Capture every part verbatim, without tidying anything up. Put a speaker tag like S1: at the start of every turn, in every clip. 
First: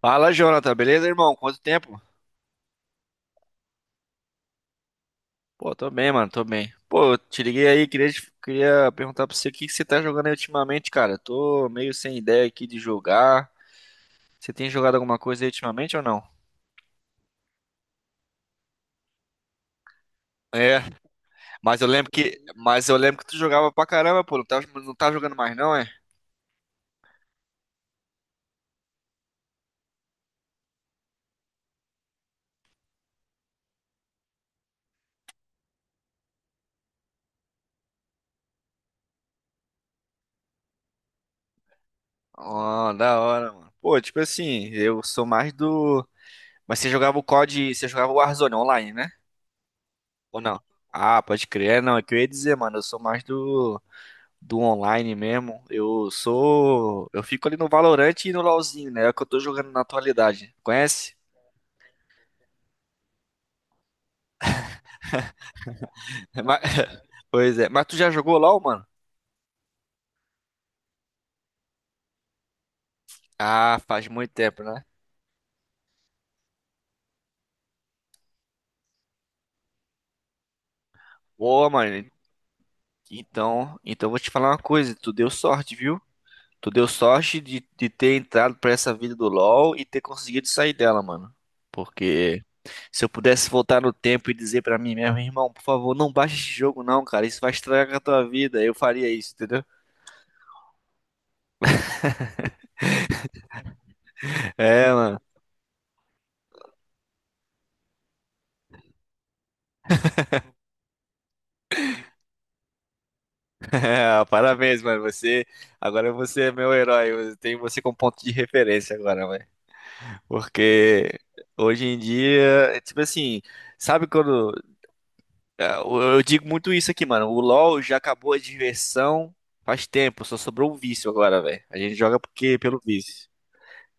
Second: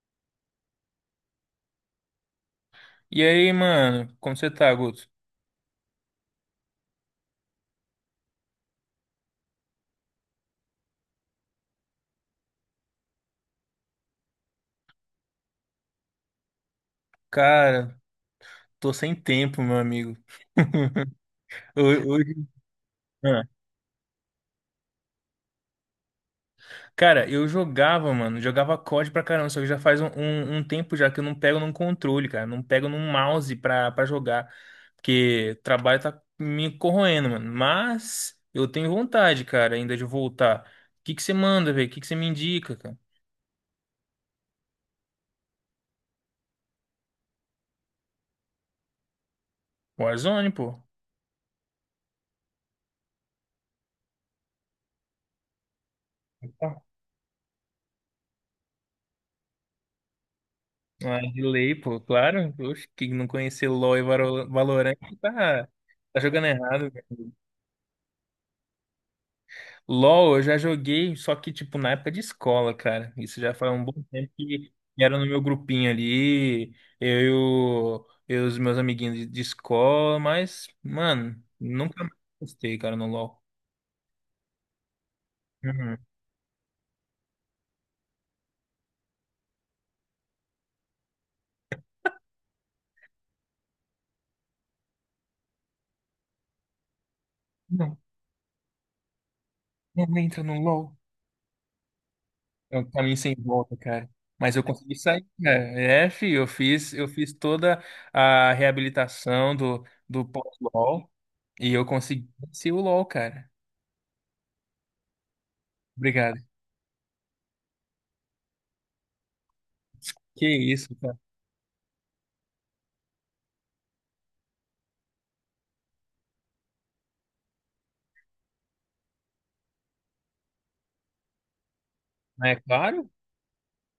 S1: Fala, Jonathan, beleza, irmão? Quanto tempo?
S2: E aí, mano, como você tá, Guto?
S1: Pô, tô bem, mano, tô bem. Pô, eu te liguei aí, queria, te- queria perguntar pra você o que que você tá jogando aí ultimamente, cara. Eu tô meio sem ideia aqui de jogar. Você tem jogado alguma coisa aí ultimamente ou não?
S2: Cara, tô sem tempo, meu amigo.
S1: É, mas eu
S2: Ho-
S1: lembro
S2: Hoje,
S1: que, mas eu lembro que tu
S2: ah,
S1: jogava pra caramba, pô. Não tá, não tá jogando mais, não, é?
S2: cara, eu jogava, mano, jogava C O D pra caramba, só que já faz um, um- um tempo já que eu não pego num controle, cara, não pego num mouse pra, pra jogar, porque o trabalho tá me corroendo, mano. Mas eu tenho vontade, cara, ainda de voltar. O que que você manda, velho? O que que você me indica,
S1: Ó,
S2: cara?
S1: da hora, mano. Pô, tipo assim, eu sou mais do. Mas você jogava o COD, você jogava o Warzone online, né? Ou
S2: Warzone,
S1: não?
S2: pô.
S1: Ah, pode crer. É, não. É que eu ia dizer, mano, eu sou mais do. do online mesmo. Eu sou. Eu fico ali no Valorant e no LoLzinho, né? É o que eu tô jogando na atualidade. Conhece?
S2: Ah, de lei, pô, claro. Oxe, quem não conhecer LoL e Valo- Valorant tá, tá jogando
S1: Mas-
S2: errado, velho.
S1: Pois é. Mas tu já jogou LoL, mano?
S2: LoL eu já joguei, só que, tipo, na época de escola, cara. Isso já faz
S1: Ah,
S2: um bom
S1: faz muito
S2: tempo
S1: tempo,
S2: que
S1: né?
S2: era no meu grupinho ali, eu e o- eu e os meus amiguinhos de, de escola, mas, mano,
S1: Boa,
S2: nunca
S1: mano.
S2: mais gostei, cara, no LoL.
S1: Então, então eu vou te falar uma coisa. Tu deu sorte,
S2: Uhum.
S1: viu? Tu deu sorte de, de ter entrado pra essa vida do LoL e ter conseguido sair dela, mano. Porque se eu pudesse voltar no tempo e dizer pra mim mesmo, irmão, por favor, não baixa esse jogo não, cara. Isso vai estragar
S2: Não,
S1: a tua vida. Eu faria isso, entendeu?
S2: não entra no LoL. É um caminho sem volta, cara. Mas eu
S1: É,
S2: consegui
S1: mano.
S2: sair, cara. É, fi, eu fiz, eu fiz toda a reabilitação do, do pós-LOL e eu consegui vencer o LOL, cara.
S1: É, parabéns, mano. Você, agora
S2: Obrigado.
S1: você é meu herói. Eu tenho você como ponto de referência agora, mano.
S2: Que isso,
S1: Porque
S2: cara.
S1: hoje em dia, é tipo assim, sabe quando é, eu eu digo muito isso aqui, mano. O LoL já acabou a diversão faz tempo, só sobrou o vício agora, velho. A gente joga
S2: Não
S1: porque
S2: é
S1: pelo
S2: claro?
S1: vício.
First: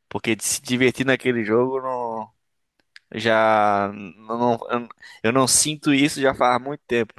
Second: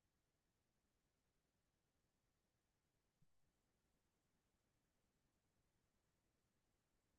S1: Porque de se divertir naquele jogo não já não, não- eu não sinto isso já faz muito tempo.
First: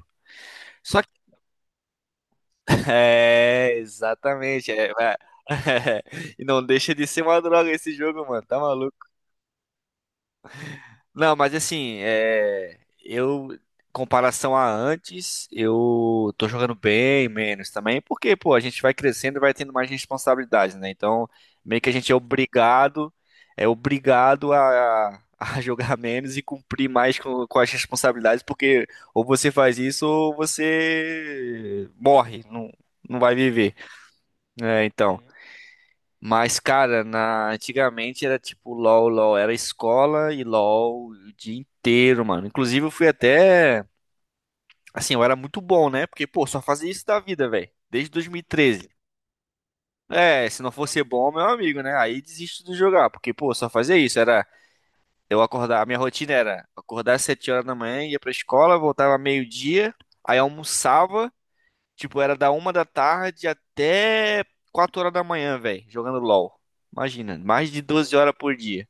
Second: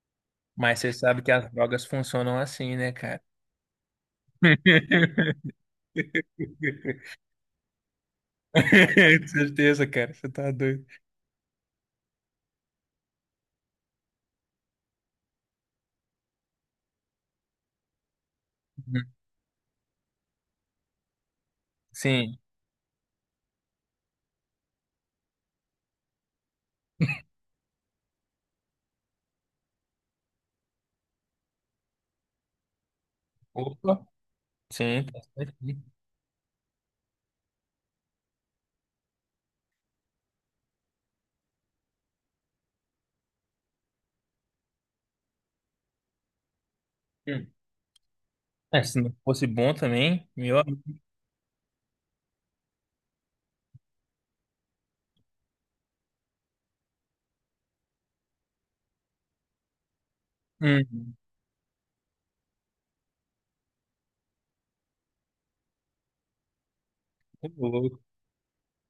S2: Mas você
S1: Só
S2: sabe que as drogas funcionam assim, né, cara?
S1: é, exatamente. É, vai- E não deixa de ser uma droga esse jogo, mano. Tá maluco?
S2: Com certeza, cara. Você tá doido.
S1: Não, mas assim, é, eu, comparação a antes, eu tô jogando bem menos também, porque, pô, a gente vai
S2: Uhum.
S1: crescendo e vai tendo mais responsabilidades, né? Então, meio que a gente é
S2: Sim.
S1: obrigado, é obrigado a, a jogar menos e cumprir mais com, com as responsabilidades, porque ou você faz isso ou você morre, não, não vai viver.
S2: Opa.
S1: É,
S2: Sim, tá
S1: então.
S2: certo.
S1: Mas, cara, na... antigamente era tipo LOL, LOL, era escola e LOL o dia inteiro, mano. Inclusive, eu fui até. Assim, eu era muito bom, né? Porque, pô, só fazia isso da vida,
S2: Hum.
S1: velho. Desde
S2: É,
S1: dois mil e treze.
S2: se não fosse bom também,
S1: É,
S2: meu
S1: se não
S2: amigo.
S1: fosse bom, meu amigo, né? Aí desisto de jogar, porque, pô, só fazia isso. Era eu acordar, a minha rotina era acordar às sete horas da manhã, ia pra escola, voltava meio-dia, aí
S2: Hum.
S1: almoçava, tipo, era da uma da tarde até quatro horas da manhã, velho, jogando LOL. Imagina,
S2: Ô,
S1: mais de
S2: louco.
S1: doze horas por dia.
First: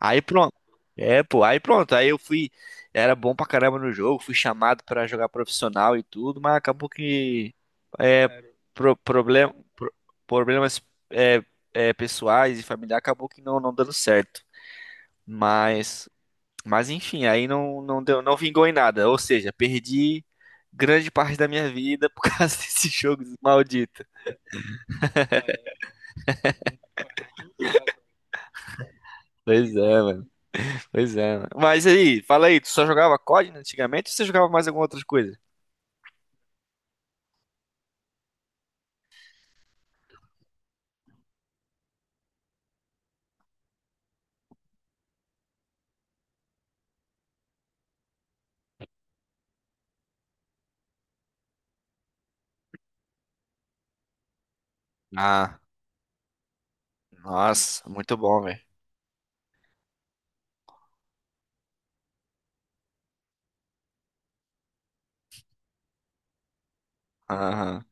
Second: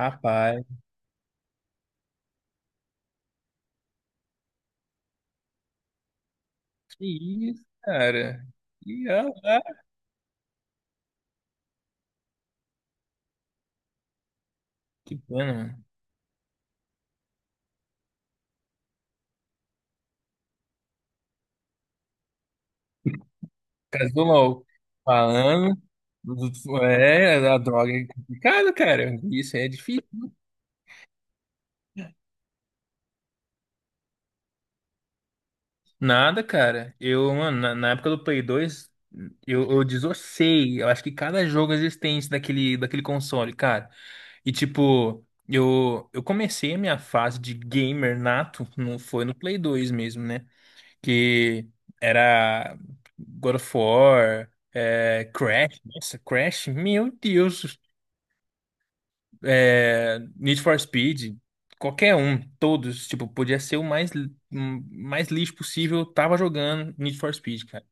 S1: Aí pronto. É, pô, aí pronto. Aí eu fui. Era bom pra caramba no jogo, fui chamado pra jogar profissional e tudo, mas acabou
S2: Que
S1: que.
S2: isso,
S1: É,
S2: cara?
S1: pro-
S2: E ah
S1: problem-
S2: lá,
S1: pro- problemas é, é, pessoais e familiares acabou que não, não, dando certo.
S2: que pena, mano.
S1: Mas. Mas enfim, aí não, não deu, não vingou em nada. Ou seja, perdi grande parte da minha vida por causa desse jogo maldito.
S2: Casou logo. Falando. É, a droga é complicado, cara. Isso é
S1: Pois é,
S2: difícil.
S1: mano. Pois é, mano. Mas aí, fala aí, tu só jogava COD, né, antigamente ou você jogava mais alguma outra coisa?
S2: Nada, cara. Eu, mano, na, na época do Play dois, eu, eu desossei. Eu acho que cada jogo existente daquele, daquele console, cara. E tipo, eu, eu comecei a minha fase de gamer nato, não foi no Play dois mesmo, né? Que era God of War, é,
S1: Ah.
S2: Crash, nossa, Crash, meu Deus,
S1: Nossa, muito bom, velho.
S2: é, Need for Speed, qualquer um, todos, tipo, podia ser o mais, li- hum, mais lixo possível, tava jogando Need for Speed,
S1: Aham.
S2: cara.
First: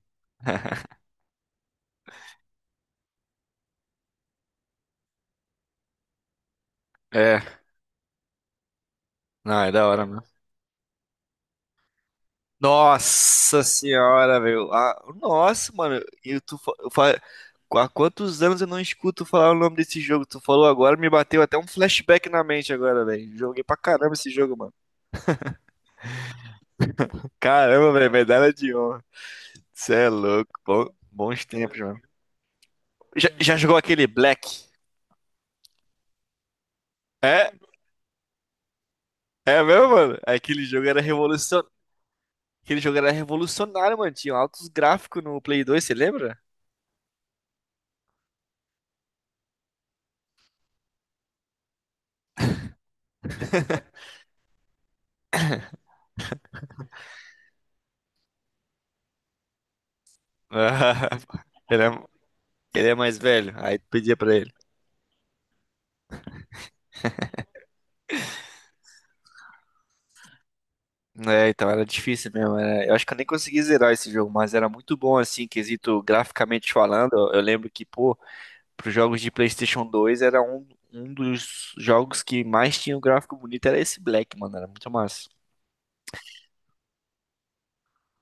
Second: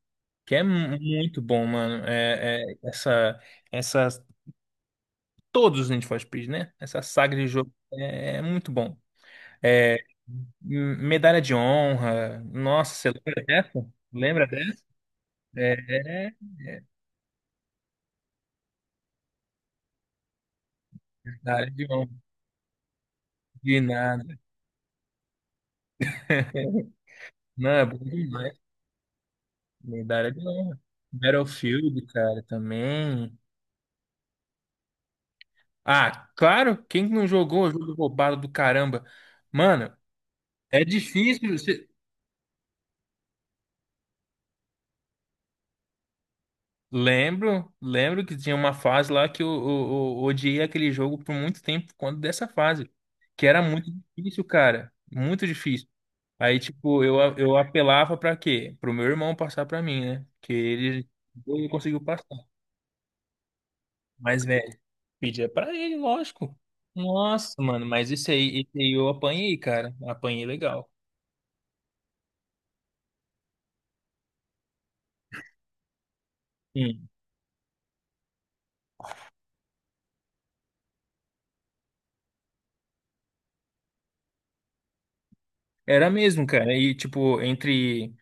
S2: Que é mu- muito bom, mano. É, é, essa, essas, todos os Need for Speed, né? Essa saga de
S1: É,
S2: jogo é, é muito bom.
S1: não, é da
S2: É,
S1: hora, mano.
S2: m- medalha de honra, nossa, você lembra
S1: Nossa
S2: dessa?
S1: senhora,
S2: Lembra
S1: velho.
S2: dessa?
S1: Ah, nossa, mano.
S2: É, é
S1: Eu, tu, fa- eu, fa- há quantos anos eu não escuto falar o nome desse jogo? Tu falou agora, me bateu
S2: Da
S1: até um
S2: área de honra.
S1: flashback na mente agora, velho. Joguei pra
S2: De
S1: caramba
S2: nada.
S1: esse jogo, mano.
S2: Não, é
S1: Caramba,
S2: bom
S1: velho, medalha
S2: demais.
S1: de honra. Cê
S2: Me
S1: é
S2: da área de
S1: louco.
S2: honra.
S1: Bom- bons tempos, mano.
S2: Battlefield, cara,
S1: Já,
S2: também.
S1: já jogou aquele Black?
S2: Ah, claro, quem que não
S1: É,
S2: jogou o jogo roubado do caramba?
S1: é mesmo,
S2: Mano,
S1: mano? Aquele
S2: é
S1: jogo era
S2: difícil,
S1: revolucionário.
S2: você...
S1: Aquele jogo era revolucionário, mano. Tinha altos gráficos no Play dois, você lembra?
S2: Lembro, lembro que tinha uma fase lá que eu, eu, eu odiei aquele jogo por muito tempo, quando dessa fase. Que era muito difícil, cara. Muito difícil. Aí, tipo, eu, a- eu apelava pra quê? Pro meu irmão passar pra mim, né? Que ele, ele
S1: Ele é,
S2: conseguiu passar.
S1: ele é mais velho, aí tu pedia pra
S2: Mas,
S1: ele.
S2: velho. Pedia pra ele, lógico. Nossa, mano, mas esse aí, esse aí eu apanhei, cara. Apanhei legal.
S1: É, então era difícil mesmo. era- Eu acho que eu nem consegui zerar esse jogo, mas era muito bom, assim, quesito graficamente
S2: Hum.
S1: falando. Eu eu lembro que, pô, pros jogos de PlayStation dois era um, um dos jogos que mais tinha um gráfico bonito, era esse Black, mano. Era muito massa.
S2: Era mesmo, cara. E, tipo, entre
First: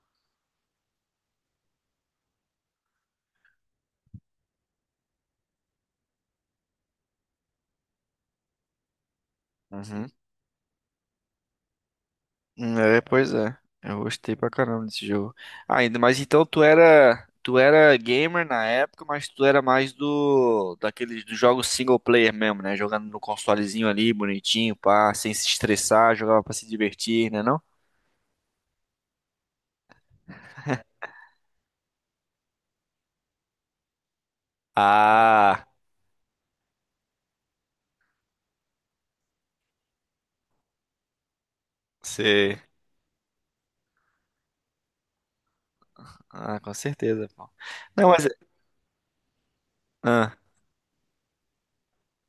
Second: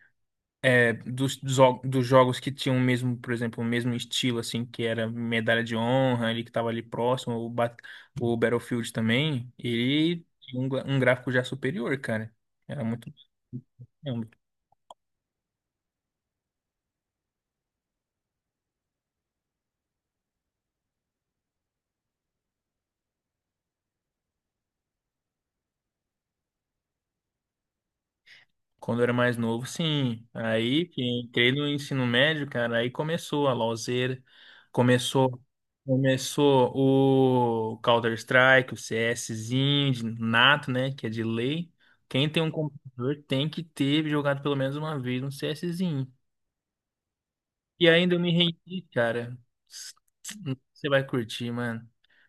S2: é, dos, dos jo- dos jogos que tinham o mesmo, por exemplo, o mesmo estilo, assim, que era medalha de honra, ali que tava ali próximo, o, Bat- o Battlefield também,
S1: Uhum.
S2: ele tinha um, gra- um gráfico já superior, cara. Era
S1: É,
S2: muito.
S1: pois é. Eu
S2: É um.
S1: gostei pra caramba desse jogo. Ah, ainda mais então tu era, tu era gamer na época, mas tu era mais do daqueles dos jogos single player mesmo, né? Jogando no consolezinho ali, bonitinho, pá, sem se estressar, jogava pra se divertir, né não?
S2: Quando eu era mais novo, sim. Aí que entrei no ensino médio, cara, aí começou a LoLzera, começou,
S1: Ah,
S2: começou o Counter-Strike, o CSzinho, de nato, né, que é de lei. Quem tem um
S1: sei.
S2: computador tem que ter jogado pelo menos uma vez um CSzinho.
S1: Ah, com certeza, pô.
S2: E
S1: Não,
S2: ainda eu
S1: mas
S2: me rendi, cara.
S1: ah,
S2: Você vai curtir, mano.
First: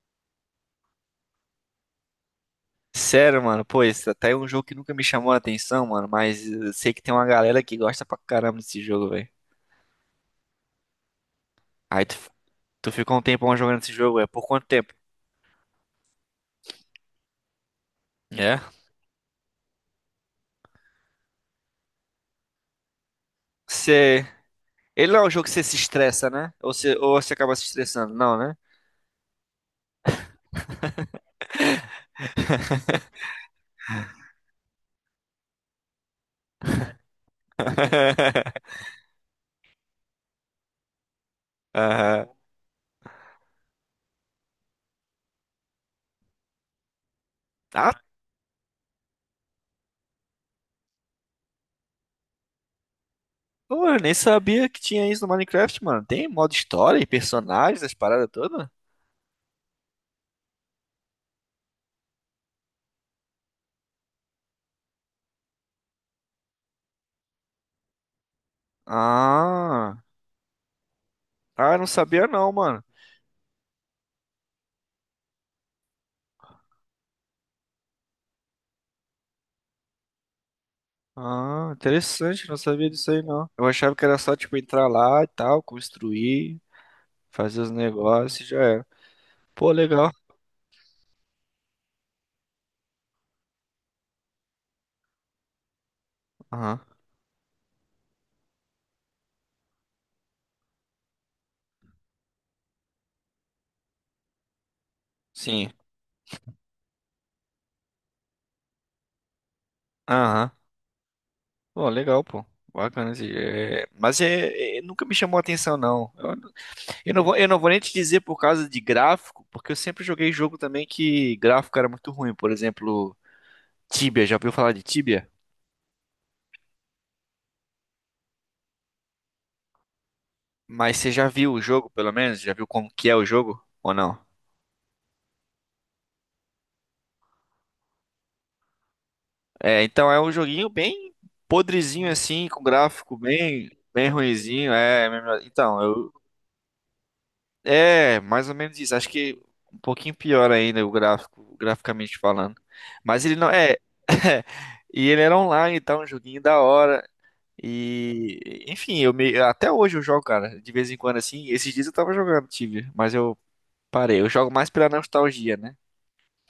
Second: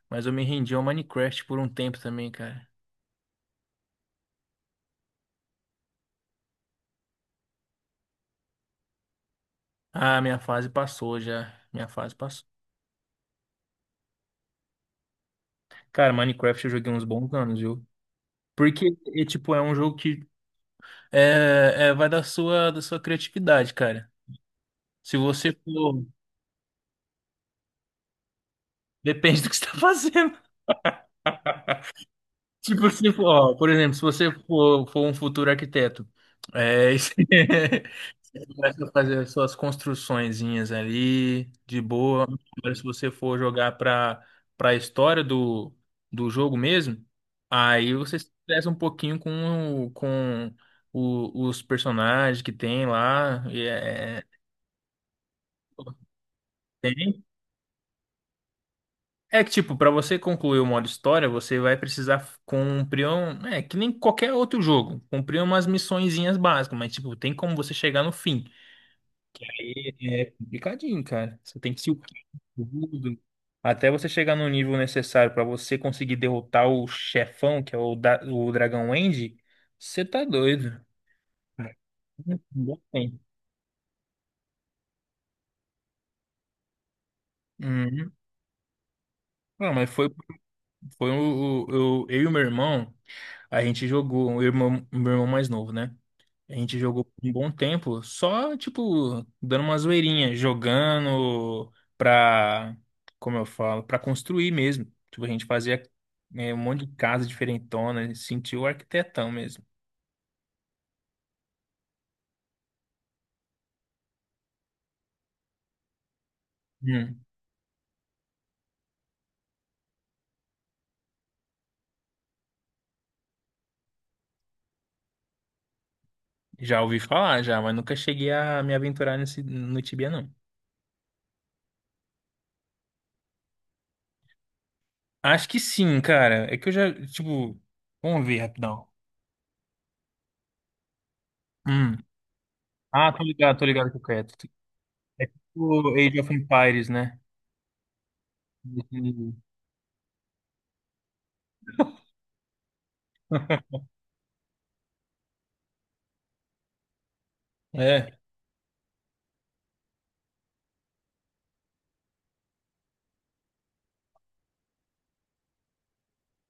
S2: Mas eu me rendi ao Minecraft por um tempo também, cara.
S1: sério, mano, pô, esse até é um jogo que nunca me chamou a atenção, mano, mas eu sei que tem uma galera que gosta pra caramba desse jogo, velho.
S2: Ah, minha fase passou já. Minha
S1: Aí
S2: fase
S1: tu,
S2: passou.
S1: tu ficou um tempão jogando esse jogo, é por quanto tempo?
S2: Cara, Minecraft eu joguei uns bons anos, viu?
S1: É.
S2: Porque, e, tipo, é um jogo que é, é- vai da sua, da sua criatividade, cara.
S1: Você. Ele
S2: Se
S1: não é um jogo que
S2: você
S1: você se
S2: for.
S1: estressa, né? Ou você, ou você acaba se estressando, não, né?
S2: Depende do que você tá fazendo. Tipo, se for, ó, por exemplo, se você for, for um futuro arquiteto, é, você começa a fazer as suas construçõezinhas ali, de boa.
S1: Aham.
S2: Agora, se você for jogar pra, pra história do, do jogo mesmo, aí
S1: Ah,
S2: você se estressa um pouquinho com, o- com o- os personagens que tem lá. E
S1: pô, eu nem
S2: é. é
S1: sabia que tinha isso no Minecraft, mano. Tem modo história e
S2: Tem.
S1: personagens, as paradas todas?
S2: É que, tipo, pra você concluir o modo história, você vai precisar cumprir um... É, que nem qualquer outro jogo. Cumprir umas missõezinhas básicas, mas, tipo, tem como você chegar no fim. Aí
S1: Ah.
S2: é complicadinho, cara. Você
S1: Ah,
S2: tem
S1: eu
S2: que
S1: não
S2: se upar
S1: sabia não, mano.
S2: tudo. Até você chegar no nível necessário pra você conseguir derrotar o chefão, que é o, da... o Dragão End, você tá doido.
S1: Ah, interessante, não
S2: Não
S1: sabia disso
S2: tem.
S1: aí não. Eu achava que era só, tipo, entrar lá e tal, construir, fazer os
S2: Uhum.
S1: negócios e já era. Pô,
S2: Não, mas foi,
S1: legal.
S2: foi o, o- eu, eu e o meu irmão, a gente jogou, o irmão, meu irmão mais novo, né? A gente
S1: Aham.
S2: jogou por um bom tempo, só, tipo, dando uma zoeirinha, jogando pra, como eu falo, pra construir mesmo. Tipo, a gente
S1: Sim.
S2: fazia, né, um monte de casa diferentona, sentiu o arquitetão mesmo.
S1: Aham. Pô, legal, pô. Bacana. Assim, é, mas é... é, nunca me chamou a atenção, não. Eu... eu não
S2: Hum,
S1: vou... eu não vou nem te dizer por causa de gráfico, porque eu sempre joguei jogo também que gráfico era muito ruim. Por exemplo, Tibia. Já ouviu falar de Tibia?
S2: já ouvi falar, já, mas nunca cheguei a me aventurar nesse, no Tibia, não.
S1: Mas você já viu o jogo, pelo menos? Já viu como que é o jogo? Ou não?
S2: Acho que sim, cara. É que eu já, tipo, vamos ver rapidão.
S1: É, então é um joguinho bem
S2: Hum.
S1: podrezinho assim, com
S2: Ah,
S1: gráfico
S2: tô ligado, tô
S1: bem,
S2: ligado com o
S1: bem
S2: Creto.
S1: ruinzinho. É,
S2: É
S1: então,
S2: tipo
S1: eu
S2: Age of Empires, né?
S1: é, mais ou menos isso. Acho que um pouquinho pior ainda o gráfico, graficamente falando. Mas ele não é. E ele era online, tá um joguinho da hora.
S2: É,
S1: E enfim, eu me... até hoje eu jogo, cara, de vez em quando assim. Esses dias eu tava jogando Tibia, mas eu parei. Eu jogo mais pela nostalgia, né?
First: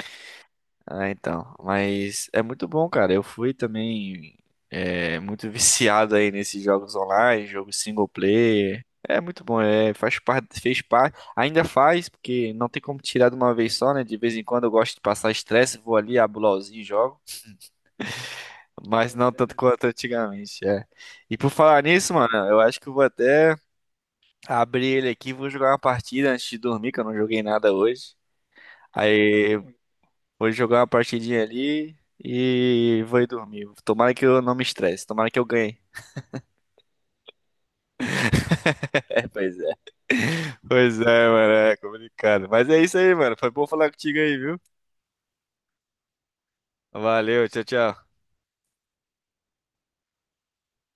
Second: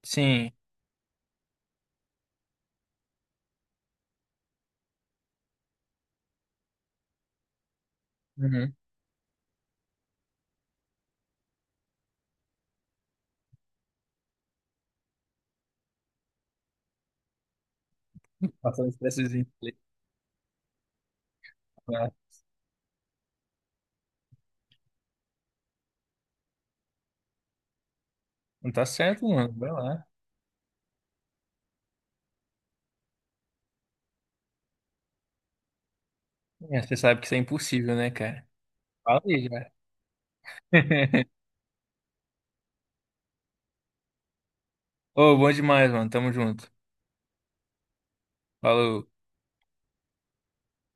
S2: sim.
S1: Ah, então. Mas é muito bom, cara. Eu fui também é, muito viciado aí nesses jogos online, jogos single
S2: Uhum.
S1: player. É muito bom, é, faz parte, fez parte, ainda faz, porque não tem como tirar de uma vez só, né? De vez em quando eu gosto de passar estresse, vou ali, abro o LOLzinho e jogo,
S2: Passando
S1: mas não
S2: expressozinho.
S1: tanto quanto antigamente, é. E por falar nisso, mano, eu acho que eu vou até abrir ele aqui, vou jogar uma partida antes de dormir, que eu não joguei nada hoje.
S2: Não tá certo, mano.
S1: Aí
S2: Vai lá.
S1: vou jogar uma partidinha ali e vou ir dormir. Tomara que eu não me estresse, tomara que eu ganhe.
S2: É, você sabe que isso é impossível, né, cara? Fala
S1: É,
S2: aí,
S1: pois
S2: já.
S1: é. Pois é, mano, é complicado. Mas é isso aí, mano. Foi bom falar contigo aí, viu?
S2: Ô, bom demais, mano. Tamo junto.
S1: Valeu, tchau, tchau.
S2: Falou.